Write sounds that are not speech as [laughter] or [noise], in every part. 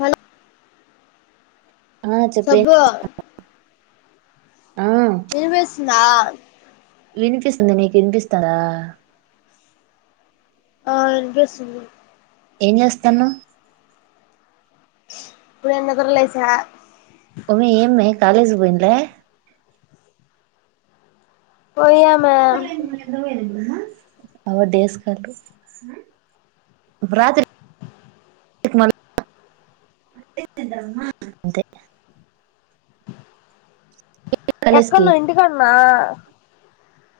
hello ఆ చెప్పే సుబ్బు ఆ వినిపిస్తుందా వినిపిస్తుంది నీకు వినిపిస్తుందా ఆ వినిపిస్తుంది ఏం చేస్తాన్నవ్ ఇప్పుడే నిద్ర లేసా ఏమె కాలేజ్కి పోయిలే పోయమా అ డేస్ కాలు మంత కాలేజ్కి ఎక్కన్నా ఇంటికన్నా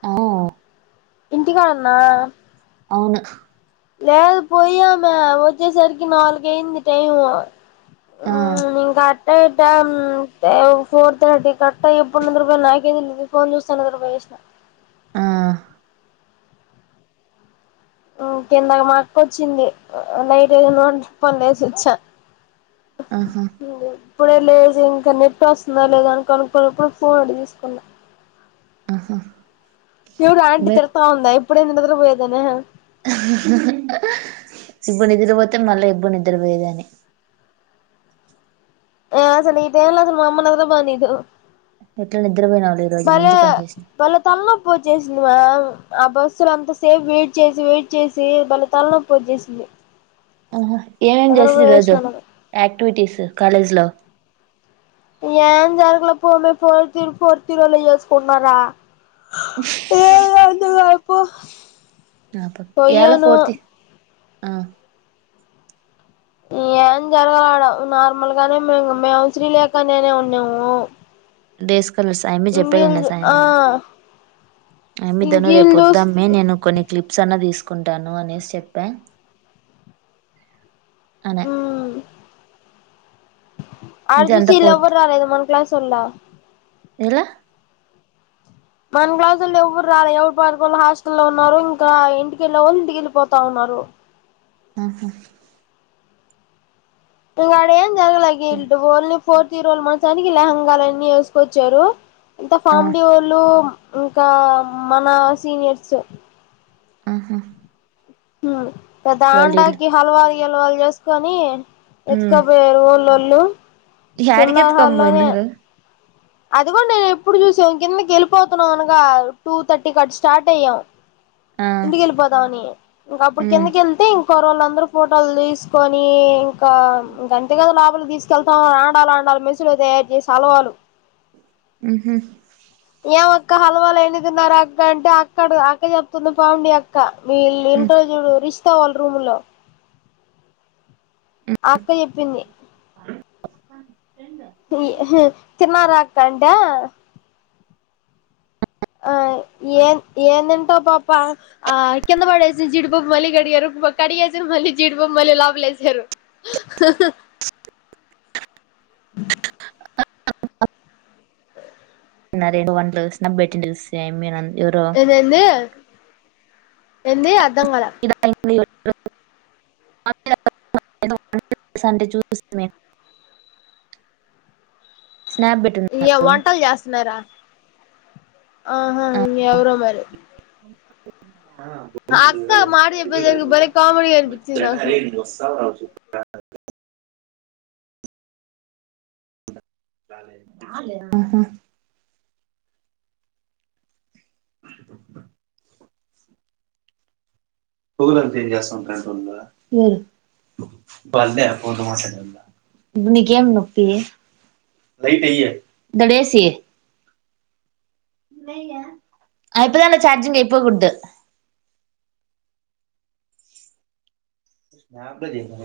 ఆ ఇంటికాలన్నా అవును లేదు పోయ్యమ వచ్చే సరికి నాలుగు అయింది టైము ఆ మ్మ్ ఇంకా టై ఫోర్ థర్టీ కట్ట ఎప్పుడు నిద్రపోయానో నాకేది తేలిదు ఫోన్ చూస్తాను రూపా స ఆ కిందక మా అక్క వచ్చింది నైట్ ఏ న పన్ డేసి వచ్చా ఆహా మ్మ్ ఇప్పుడే లేదు ఇంకా నెట్ వస్తుందా లేదా అనినుకున్నప్పుడు ఫోన్ అడి తీసుకున్నా ఆహా పూరు ఆంటీ మే తిడతా ఉందా ఇప్పుడే నిద్ర పోయేది అనే ఇబ్బడు నిద్రపోతే మళ్ళా ఇబ్బ నిద్రపోయేదని ఏ అసలు ఈ టైంలో అసలు మా అమ్మ నిద్ర పోనియదు ఎట్లా నిద్రపోయినావులే ఈ రోజు భలే మంచి పని చేసినవ్ భలే తల నొప్పి వచ్ ఆ బస్సులు అంతా సేపూ వెయిట్ చేసి వెయిట్ చేసి భలే తలనొప్పి వచ్చేసింది ఆహా ఏమేం చేసింది రోజు నిద్రపోయేసినాను యాక్టివిటీస్ కాలేజ్ లో ఏమ్ జారుగాలే పోమే పో తరు ఫోర్ ఇయర్ వాళ్లే చేసుకున్నారా పో యాల పోయాను ఫోర్త్ ఇయర్ ఏం జరగల అడ నార్మల్గానే మేము మేము శ్రీలేక నేనే ఉన్నాము అలు సాయం ఆమీ చెప్పలే ఇంగీళ్ళు సా ఆ నేను ఏమిదను ఇంగీళ్ళు చూస్ రేపుద్దామ్మే నేను కొన్ని క్లిప్స్ అన్నా తీసుకు కుంటాను అనేసి చెప్పా అనే అడ ఇది చూసి అంత యిల్లు ఫోర్త్ ఎవ్వరు రాలేదు మన క్లాస్ల్లా ఎలా మన క్లాసుల్లో ఎవరు రాల ఎవరి పడుకొని హాస్టల్లో ఉన్నారు ఇంకా ఇంటికెళ్ళ వాళ్ళు ఇంటికెళ్ళిపోతా ఉన్నారు ఆహా ఇంగా అడ ఏన్ జారగలే ఇల్టు బోల్ని ఫోర్త్ ఈయారోళ్ళు మంచానికి లహెంగాలు అన్ని వేసుకొచ్చారు ఇంత ఆ ఫామిడి వాళ్ళు ఇంకా మన సీనియర్స్ ఆహా వాళ్ళీళ్ళు ధన్డోకి హల్వాలు గిల్వాలు చేసుకొని ఉమ్ ఎతుకపోయారు ఊళ్ళోళ్ళు యాడికి సెమినార్ ఎత్తుకొని హాల్లోనే పోయినారు అది కూడా నేను ఎప్పుడు చూసాంం కిందకి వెళ్ళిపోతున్నాం అనగా టూ థర్టీ క స్టార్ట్ అయ్యాం ఆ ఇంటికిళ్ళిపోదామని ఇంకా అప్పుడు ఉమ్ కిందకి వెళ్తే ఇంకా కొరు వాళ్ళందరుూ ఫోటోలు తీసుకొని ఇంకా ఇక అంతేగా లు తీసుకెళ్తాం ఆండాల ఆండాలా మెసులు తయారు చేసి అలవాలు హమ్ ఏం అక్క హలవాలు ఎన్ని తిన్నారు అక్క అంటే అక్కడ అక్క చెప్తుంది పావని అక్క విళ ఉమ్ ఉంటారు చూడు రిషతా వాళ్ళు రూమ్ల్లో ఆ అక్క చెప్పింది తిన్నరక్క అంటే ఆ ఏన్ తింటాం పాప ఆ కింద పడేసి జిడిపప్పు మలి గడియారు కడిగసారు మళ్ళీ జీడ్ బామ్ మళ్ళీ లోపలేసారు న్న రెండు వన్లు బెట్టి చూ మీంత [unintelligible] ఎ ఎంది ఎంది అర్థం గాలే అ అంటే చూపిస్తు ఇ పెట్టున్నారు వంటలు చేస్తున్నారా ఆహా ఇ ఎవరో మరి అదేడి అక్కా మాట చేప్పకు బలే కామెడి అనిపించింది నాకు స ఆహా ఉమ్ నీకేం నొప్పి దడేసి అయితే దాన్లో చార్జింగ్ అయిపోకూడదు నాకు చేయ్యాల